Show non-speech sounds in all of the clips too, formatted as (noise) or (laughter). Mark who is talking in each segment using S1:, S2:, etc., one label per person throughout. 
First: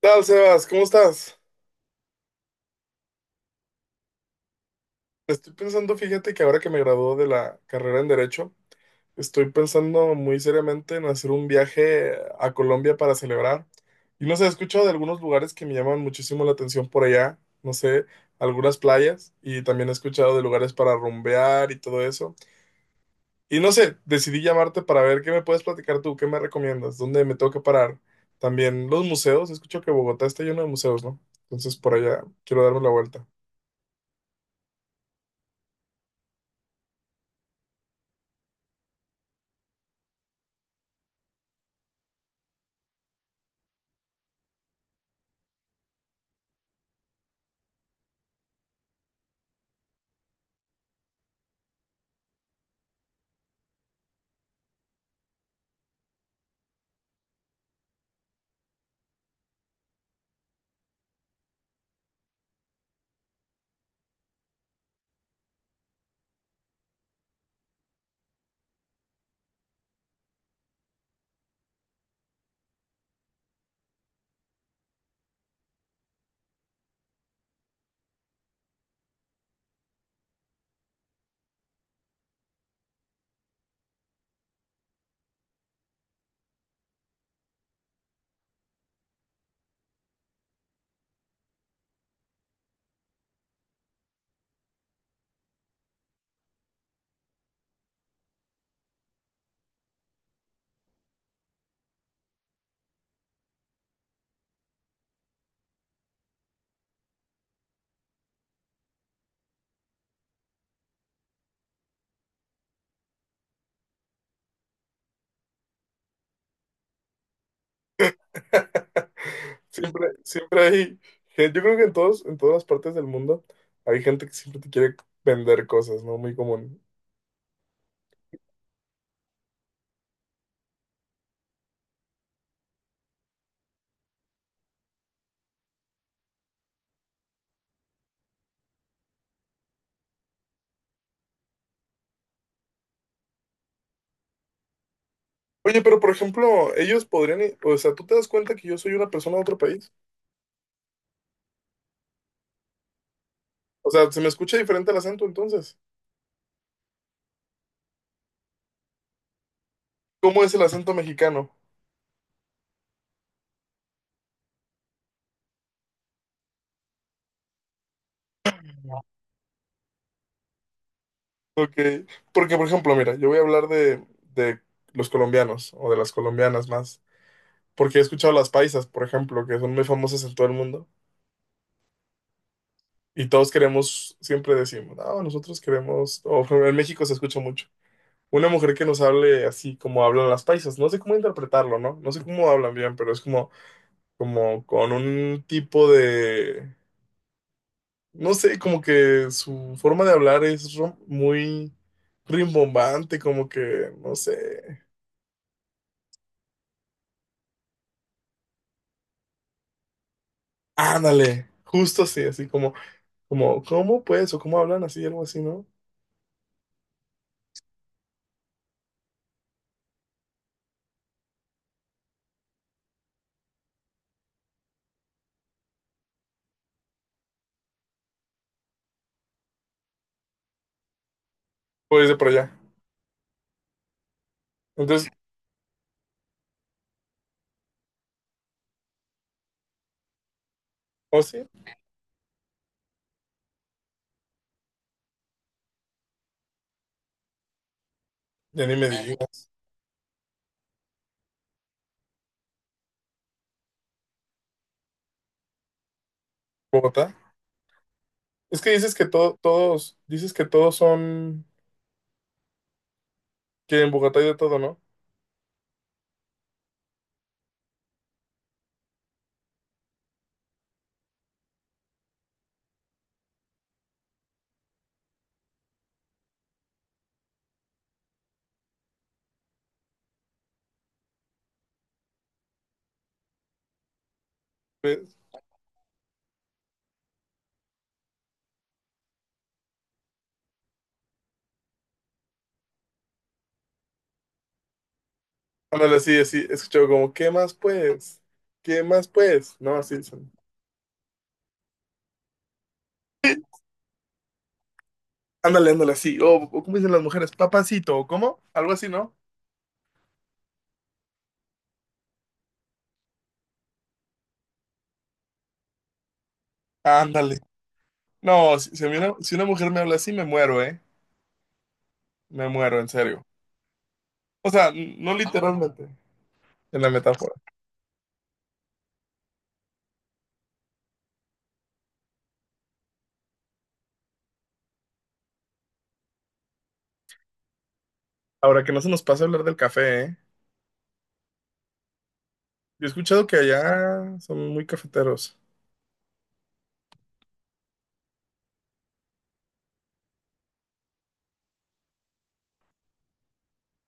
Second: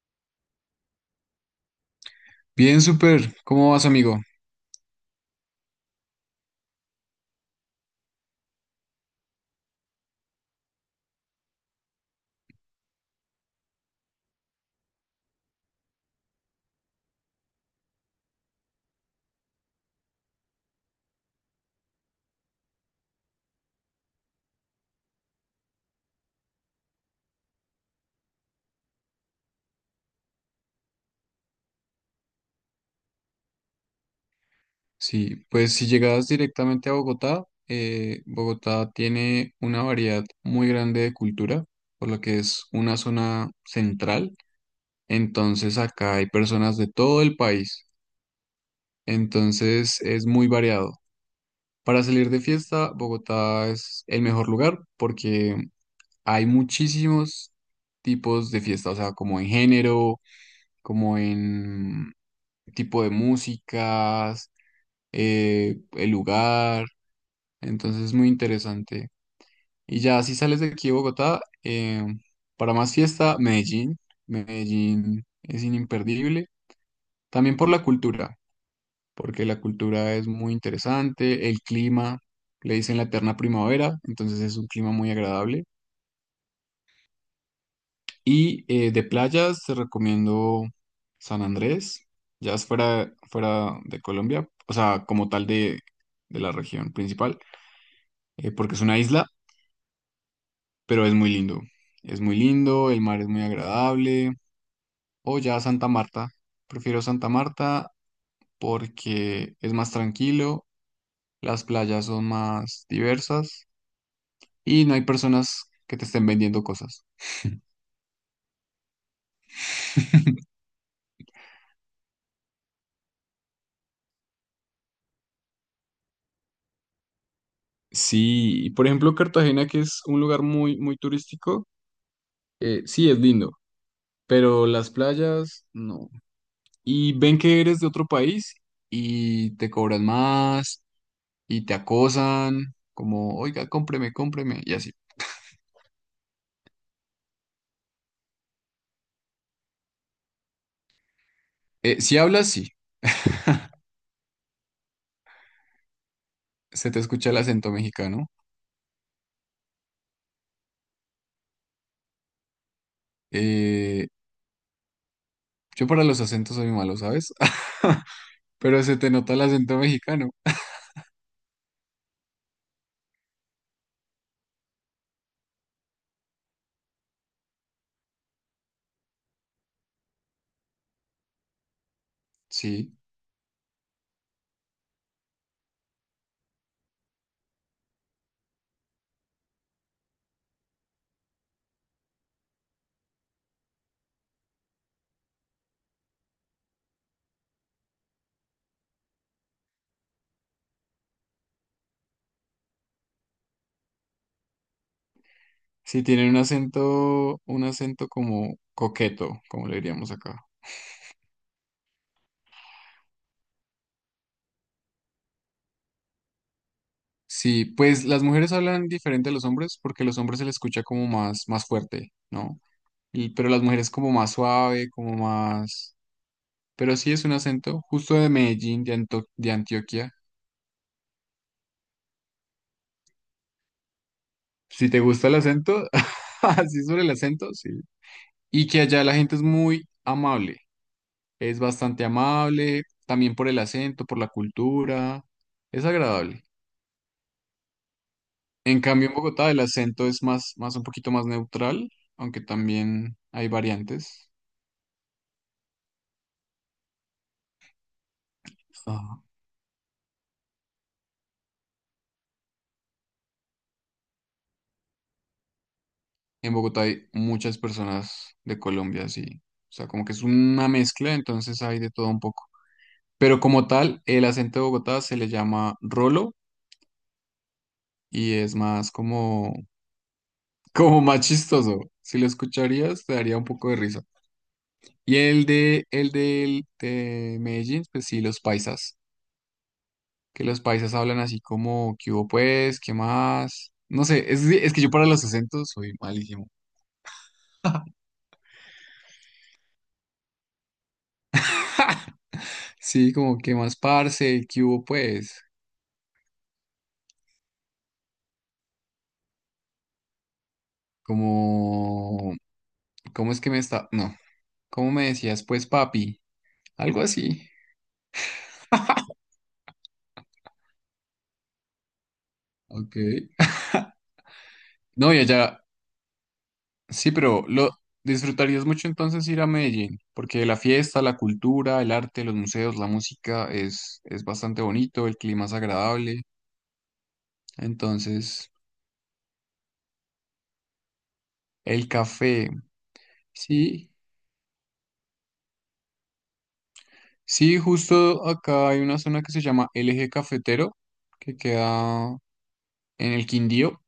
S1: ¿Qué tal, Sebas? ¿Cómo estás?
S2: Bien, súper. ¿Cómo vas, amigo?
S1: Estoy pensando, fíjate que ahora que me graduó de la carrera en Derecho, estoy pensando muy seriamente en hacer un viaje a Colombia para celebrar. Y no sé, he escuchado de algunos lugares que me llaman muchísimo la atención por allá, no sé, algunas playas, y también he escuchado de lugares para rumbear y todo eso. Y no sé, decidí llamarte para ver qué me puedes platicar tú, qué me recomiendas, dónde me tengo que parar. También los museos, escucho que Bogotá está lleno de museos, ¿no? Entonces por allá quiero darme la vuelta.
S2: Sí, pues si llegas directamente a Bogotá, Bogotá tiene una variedad muy grande de cultura, por lo que es una zona central. Entonces acá hay personas de todo el país. Entonces es muy variado. Para salir de fiesta, Bogotá es el mejor lugar porque hay muchísimos tipos de fiesta, o sea, como en género, como en tipo de músicas el lugar, entonces es muy interesante. Y ya, si sales de aquí de Bogotá, para más fiesta, Medellín. Medellín es imperdible, también por la cultura, porque la cultura es muy interesante, el clima, le dicen la eterna primavera, entonces es un clima muy agradable. Y de playas te recomiendo San Andrés, ya es fuera de Colombia, o sea, como tal de la región principal, porque es una isla pero es muy lindo. Es muy lindo, el mar es muy agradable. O ya Santa Marta. Prefiero Santa Marta porque es más tranquilo, las playas son más diversas y no hay personas que te estén vendiendo cosas.
S1: (laughs) Siempre,
S2: (laughs)
S1: siempre hay, yo creo que en todos, en todas las partes del mundo hay gente que siempre te quiere vender cosas, ¿no? Muy común.
S2: Sí, y por ejemplo, Cartagena, que es un lugar muy turístico, sí es lindo, pero las playas no. Y ven que eres de otro país y te cobran más y te acosan, como, oiga, cómpreme, cómpreme, y así.
S1: Oye, pero por ejemplo, ellos podrían, o sea, ¿tú te das cuenta que yo soy una persona de otro país?
S2: Si hablas, sí. (laughs)
S1: O sea, se me escucha diferente el acento entonces.
S2: Se te escucha el acento mexicano.
S1: ¿Cómo es el acento mexicano?
S2: Eh, yo para los acentos soy malo, ¿sabes? (laughs) Pero se te nota el acento mexicano.
S1: Ok, porque por ejemplo, mira, yo voy a hablar de los colombianos o de las colombianas más, porque he escuchado las paisas, por ejemplo, que son muy famosas en todo el mundo.
S2: Sí,
S1: Y todos queremos, siempre decimos, no, nosotros queremos, o (laughs) en México se escucha mucho, una mujer que nos hable así como hablan las paisas. No sé cómo interpretarlo, ¿no? No sé cómo hablan bien, pero es como, como con un tipo de, no sé, como que su forma de hablar es muy rimbombante, como que, no sé,
S2: sí, tienen un acento como coqueto, como le diríamos acá.
S1: ándale, justo así, así como, como, ¿cómo pues? O cómo hablan así, algo así, ¿no?
S2: Sí, pues las mujeres hablan diferente a los hombres porque los hombres se les escucha como más fuerte, ¿no? Y, pero las mujeres como más suave, como más... Pero sí es un acento justo de Medellín, de Antioquia.
S1: Pues de por allá.
S2: Si te
S1: Entonces,
S2: gusta el acento, (laughs) así sobre el acento, sí. Y que allá la gente es muy amable,
S1: ¿o sí?
S2: es bastante amable, también por el acento, por la cultura, es agradable.
S1: Ya ni
S2: En
S1: me
S2: cambio, en
S1: digas,
S2: Bogotá el acento es más un poquito más neutral, aunque también hay variantes.
S1: Bogotá. Es que dices que
S2: Ajá.
S1: todo, todos, dices que todos son, que en Bogotá hay de todo, ¿no?
S2: En Bogotá hay muchas personas de Colombia, sí. O sea, como que es una mezcla, entonces hay de todo un poco. Pero como tal, el acento de Bogotá se le llama rolo y es más como. Como más chistoso. Si lo escucharías, te daría un poco de risa. Y
S1: Pues,
S2: el de Medellín, pues sí, los paisas. Que los paisas hablan así como, ¿qué hubo pues? ¿Qué más? No sé, es que yo para los acentos soy
S1: ándale, así, así,
S2: malísimo.
S1: escucho como, ¿qué más pues? ¿Qué más pues? No, así dicen.
S2: (laughs) Sí, como, ¿qué más, parce? ¿Qué hubo pues?
S1: Ándale, ándale, así. O ¿cómo dicen las mujeres? ¿Papacito, o cómo? Algo así, ¿no?
S2: Como, ¿cómo es que me está? No, ¿cómo me decías pues, papi? Algo
S1: Ándale.
S2: así.
S1: No, si, si a mí una, si una mujer me habla así, me muero, ¿eh? Me muero, en
S2: Ok.
S1: serio. O sea, no
S2: No, y allá,
S1: literalmente, en la
S2: sí,
S1: metáfora.
S2: pero lo disfrutarías mucho entonces ir a Medellín, porque la fiesta, la cultura, el arte, los museos, la música es bastante bonito, el clima es agradable. Entonces,
S1: Ahora, que no se nos pase hablar del café, ¿eh?
S2: el café,
S1: Yo he escuchado que
S2: sí,
S1: allá son muy cafeteros.
S2: sí, justo acá hay una zona que se llama el Eje Cafetero, que queda en el Quindío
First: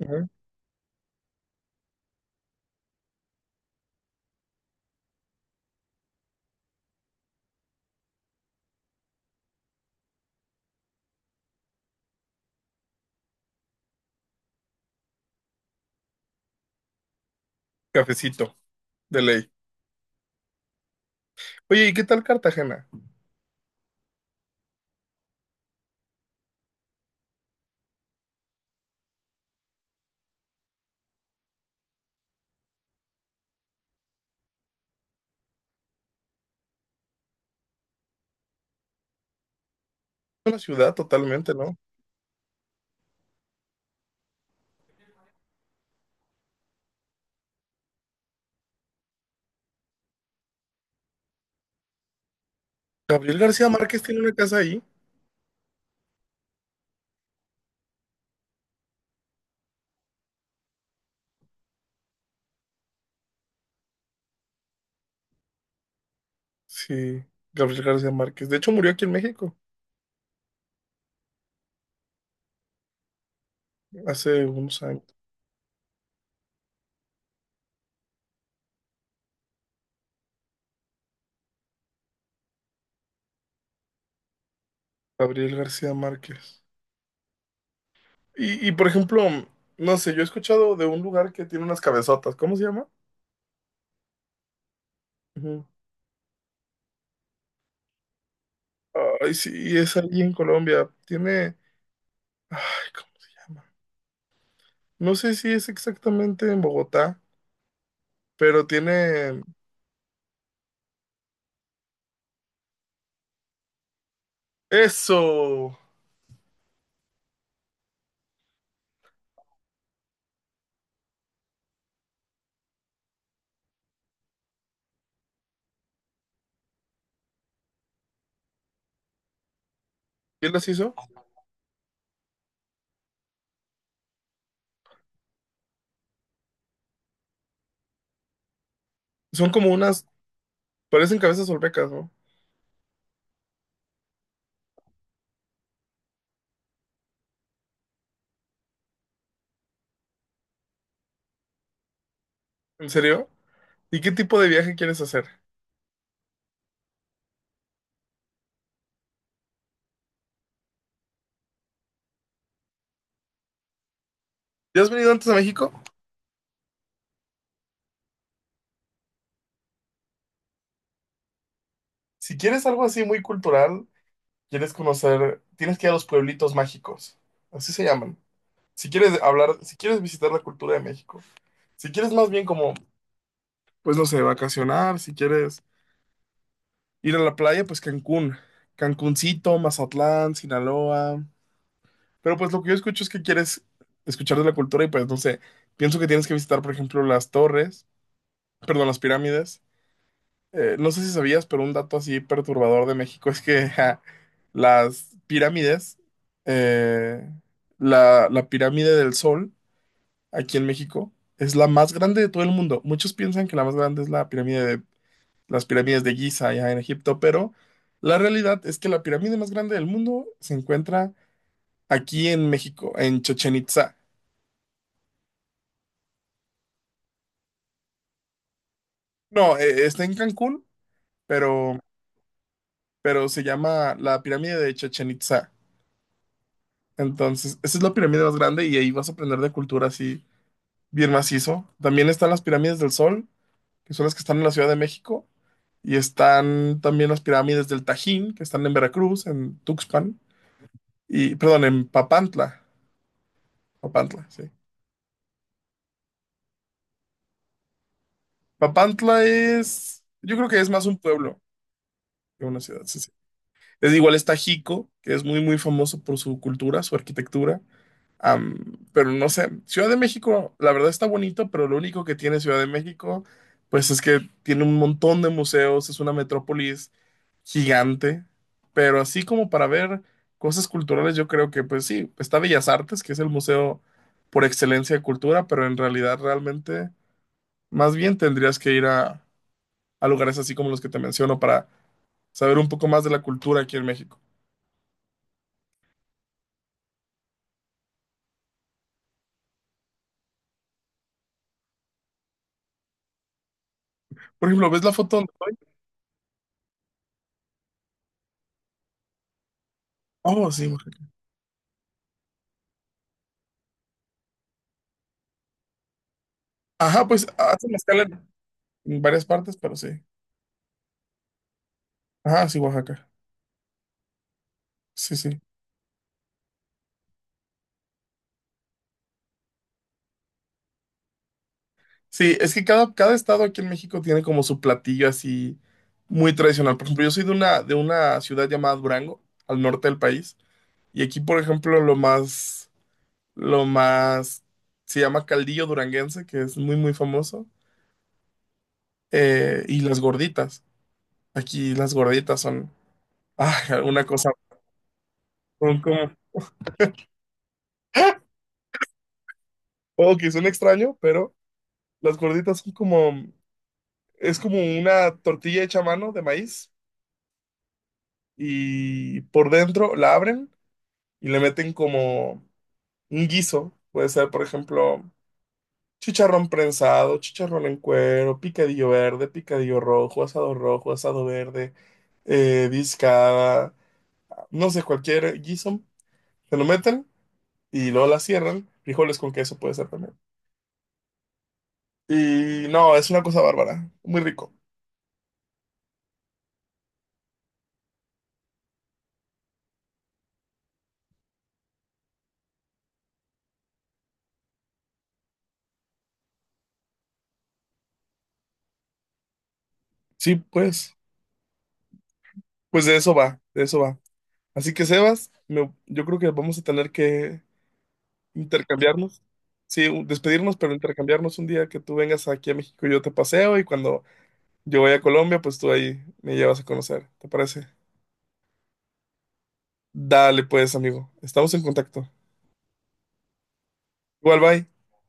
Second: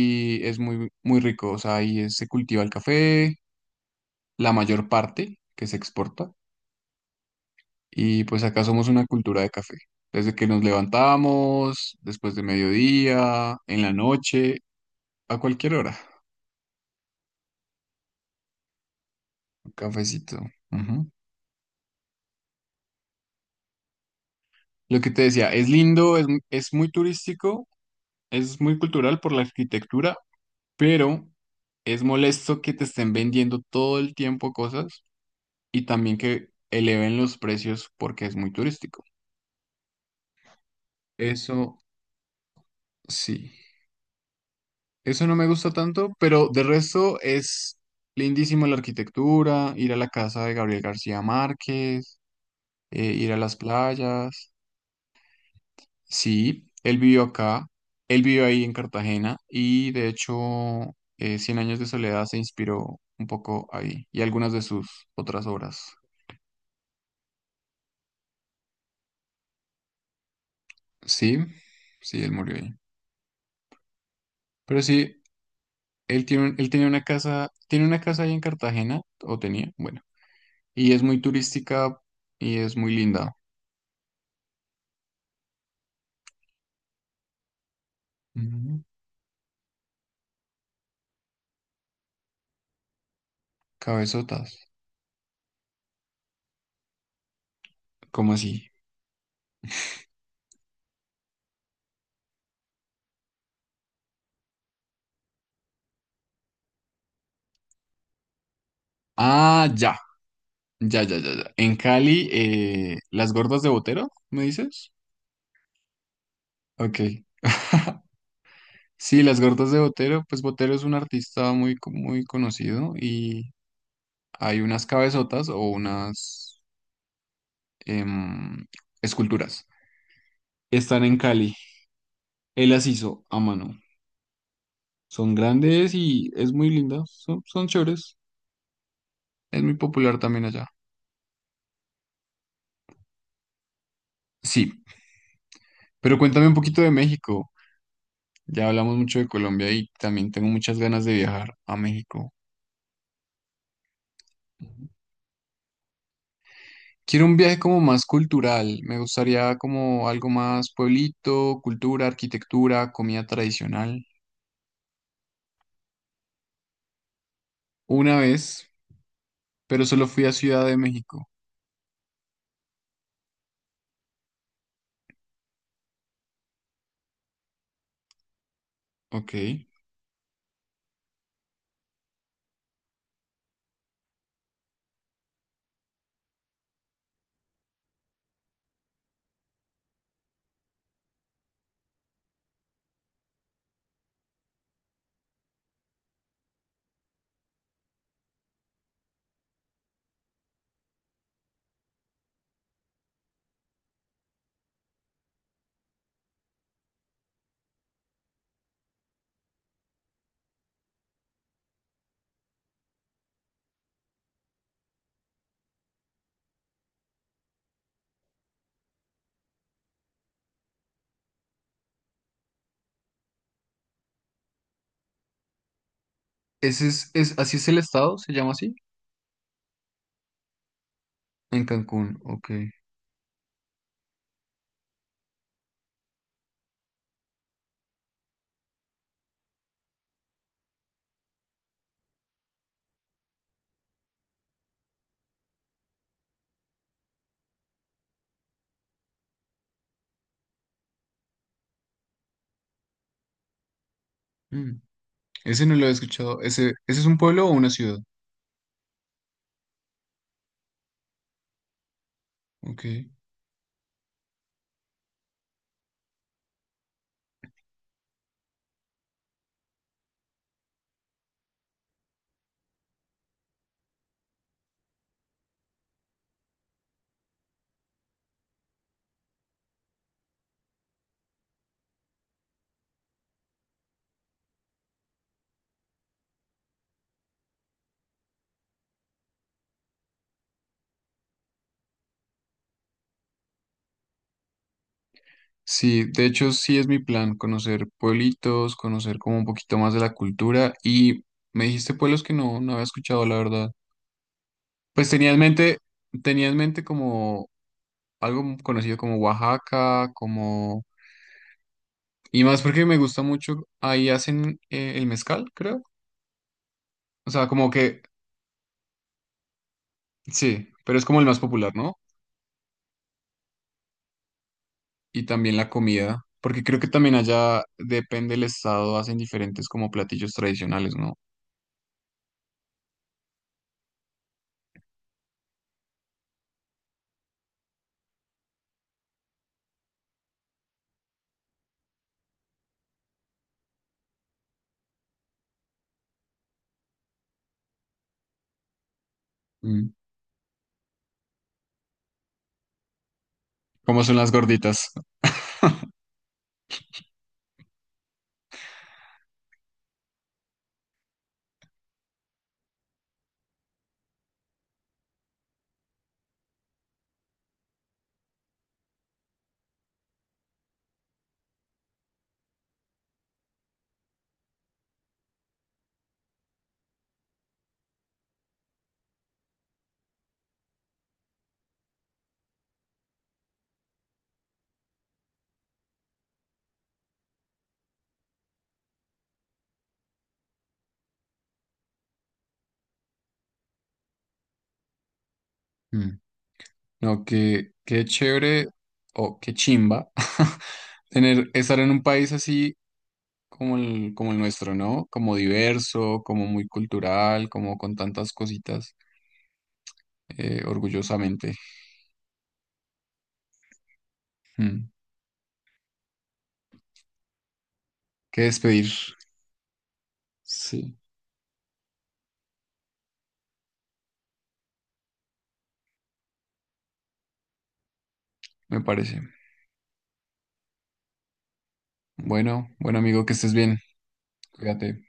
S1: Ujú.
S2: es muy rico. O sea, se cultiva el café, la mayor parte que se exporta. Y pues acá somos una cultura de café. Desde que nos levantamos, después de mediodía, en la noche, a cualquier hora,
S1: Cafecito, de ley.
S2: un cafecito. Ujú.
S1: Oye, ¿y qué tal Cartagena?
S2: Lo que te decía, es lindo, es muy turístico, es muy cultural por la arquitectura, pero es molesto que te estén vendiendo todo el tiempo cosas y también que eleven los precios porque es muy turístico.
S1: La ciudad totalmente, ¿no?
S2: Eso sí. Eso no me gusta tanto, pero de resto es lindísimo la arquitectura, ir a la casa de Gabriel García Márquez, ir a
S1: Gabriel
S2: las
S1: García Márquez tiene una
S2: playas.
S1: casa ahí.
S2: Sí, él vivió acá, él vivió ahí en Cartagena y de hecho Cien años de soledad se inspiró un poco ahí y algunas de sus otras obras.
S1: Sí, Gabriel García Márquez. De hecho, murió aquí en México
S2: Sí, sí, él murió ahí.
S1: hace
S2: Pero
S1: unos años.
S2: sí, él tiene, él tenía una casa, tiene una casa ahí en Cartagena, o tenía, bueno, y es muy turística y es muy linda.
S1: Gabriel García Márquez.
S2: Ujú.
S1: Por ejemplo, no sé, yo he escuchado de un lugar que tiene unas cabezotas. ¿Cómo se llama?
S2: Cabezotas.
S1: Ujú.
S2: ¿Cómo así?
S1: Ay, sí, es allí en Colombia. Tiene. Ay, ¿cómo se llama? No sé si es exactamente en Bogotá, pero tiene.
S2: Ah, ya. Ya. En Cali, las gordas de Botero, ¿me dices?
S1: ¡Eso!
S2: Ok. (laughs) Sí, las gordas de Botero, pues Botero es un artista muy conocido y hay unas cabezotas o unas em, esculturas.
S1: ¿Quién las hizo?
S2: Están en Cali. Él las hizo a mano. Son grandes y es muy linda. Son chéveres.
S1: Son
S2: Es
S1: como
S2: muy
S1: unas.
S2: popular también allá.
S1: Parecen cabezas olmecas, ¿no?
S2: Sí, pero cuéntame un poquito de México. Ya hablamos mucho de Colombia y también tengo muchas ganas de viajar a México.
S1: ¿En serio? ¿Y qué tipo de viaje quieres hacer?
S2: Quiero un viaje como más cultural, me gustaría como algo más pueblito, cultura, arquitectura, comida tradicional.
S1: ¿Ya has venido antes a México?
S2: Una vez, pero solo fui a Ciudad de México.
S1: Si quieres algo así muy cultural, quieres conocer, tienes que ir a los pueblitos mágicos. Así se llaman. Si quieres
S2: Ok.
S1: hablar, si quieres visitar la cultura de México. Si quieres más bien como, pues no sé, vacacionar, si quieres ir a la playa, pues Cancún. Cancuncito, Mazatlán, Sinaloa. Pero pues lo que yo escucho es que quieres escuchar de la cultura y pues no sé, pienso que tienes que visitar, por ejemplo, las torres, perdón, las pirámides. No sé si sabías, pero un dato así perturbador de México es que (laughs) ja, las pirámides, eh, la pirámide del Sol aquí en México es la más grande de todo el mundo. Muchos piensan que la más grande es la pirámide de las pirámides de Giza allá en Egipto, pero la realidad es que la pirámide más grande del mundo se encuentra aquí en México, en Chichén Itzá.
S2: Ese es, así es el estado, se llama así.
S1: No, está en Cancún,
S2: En
S1: pero,
S2: Cancún, ok.
S1: pero se llama la pirámide de Chichén Itzá. Entonces, esa es la pirámide más grande y ahí vas a aprender de cultura así bien macizo. También están las pirámides del Sol, que son las que están en la Ciudad de México, y están también las pirámides del Tajín, que están en Veracruz, en Tuxpan, y perdón, en Papantla. Papantla, sí.
S2: Mm, ese no lo he escuchado. Ese es un pueblo o una ciudad.
S1: Papantla es, yo creo que es más un pueblo que una ciudad,
S2: Ok.
S1: sí, sí. Es igual está Jico, que es muy, muy famoso por su cultura, su arquitectura. Pero no sé, Ciudad de México, la verdad está bonito, pero lo único que tiene Ciudad de México, pues es que tiene un montón de museos, es una metrópolis gigante, pero así como para ver cosas culturales, yo creo que pues sí, está Bellas Artes, que es el museo por excelencia de cultura, pero en realidad realmente más bien tendrías que ir a lugares así como los que te menciono para saber un poco más de la cultura aquí en México.
S2: Sí, de hecho sí es mi plan, conocer pueblitos, conocer como un poquito más de la cultura y me dijiste pueblos que no había escuchado, la verdad.
S1: Por ejemplo, ¿ves la
S2: Pues
S1: foto donde estoy?
S2: tenía en mente como algo conocido como Oaxaca,
S1: Oh, sí.
S2: como...
S1: Oaxaca.
S2: Y más porque me gusta mucho, ahí hacen el mezcal, creo.
S1: Ajá, pues
S2: O sea, como
S1: hacen
S2: que
S1: escala en varias partes, pero sí.
S2: sí, pero es como el más popular, ¿no?
S1: Ah, sí, Oaxaca. Sí,
S2: Y
S1: sí.
S2: también la comida, porque creo que también allá, depende del estado, hacen diferentes como platillos tradicionales, ¿no?
S1: Sí, es que cada estado aquí en México tiene como su platillo así muy tradicional. Por ejemplo, yo soy de una ciudad llamada Durango, al norte del país. Y aquí, por ejemplo, lo más, se llama caldillo duranguense, que es muy, muy famoso. Y
S2: Mm,
S1: las gorditas. Aquí las gorditas son, ah,
S2: como
S1: una
S2: son
S1: cosa,
S2: las gorditas.
S1: son como, (laughs) ¡ah! Oh, que suena extraño, pero las gorditas son como, es como una tortilla hecha a mano de maíz y por dentro la abren y le meten como un guiso. Puede ser, por ejemplo, chicharrón prensado, chicharrón en cuero, picadillo verde, picadillo rojo, asado verde, discada, no sé, cualquier guiso. Se lo meten y luego la cierran. Frijoles con queso puede ser también. Y no, es una cosa bárbara, muy rico.
S2: Mm. No, qué chévere o qué chimba (laughs) tener, estar en un país así como como el nuestro, ¿no? Como diverso, como muy cultural, como con tantas cositas,
S1: Sí, pues,
S2: orgullosamente.
S1: pues de eso va, de eso va. Así que
S2: Mm.
S1: Sebas, yo creo que vamos a tener que
S2: Qué despedir.
S1: intercambiarnos. Sí, despedirnos, pero
S2: Sí,
S1: intercambiarnos un día que tú vengas aquí a México y yo te paseo y cuando yo voy a Colombia, pues tú ahí me llevas a conocer. ¿Te parece?
S2: me parece.
S1: Dale pues, amigo. Estamos en contacto.
S2: Bueno, bueno amigo, que estés bien.
S1: Igual, bye.
S2: Cuídate.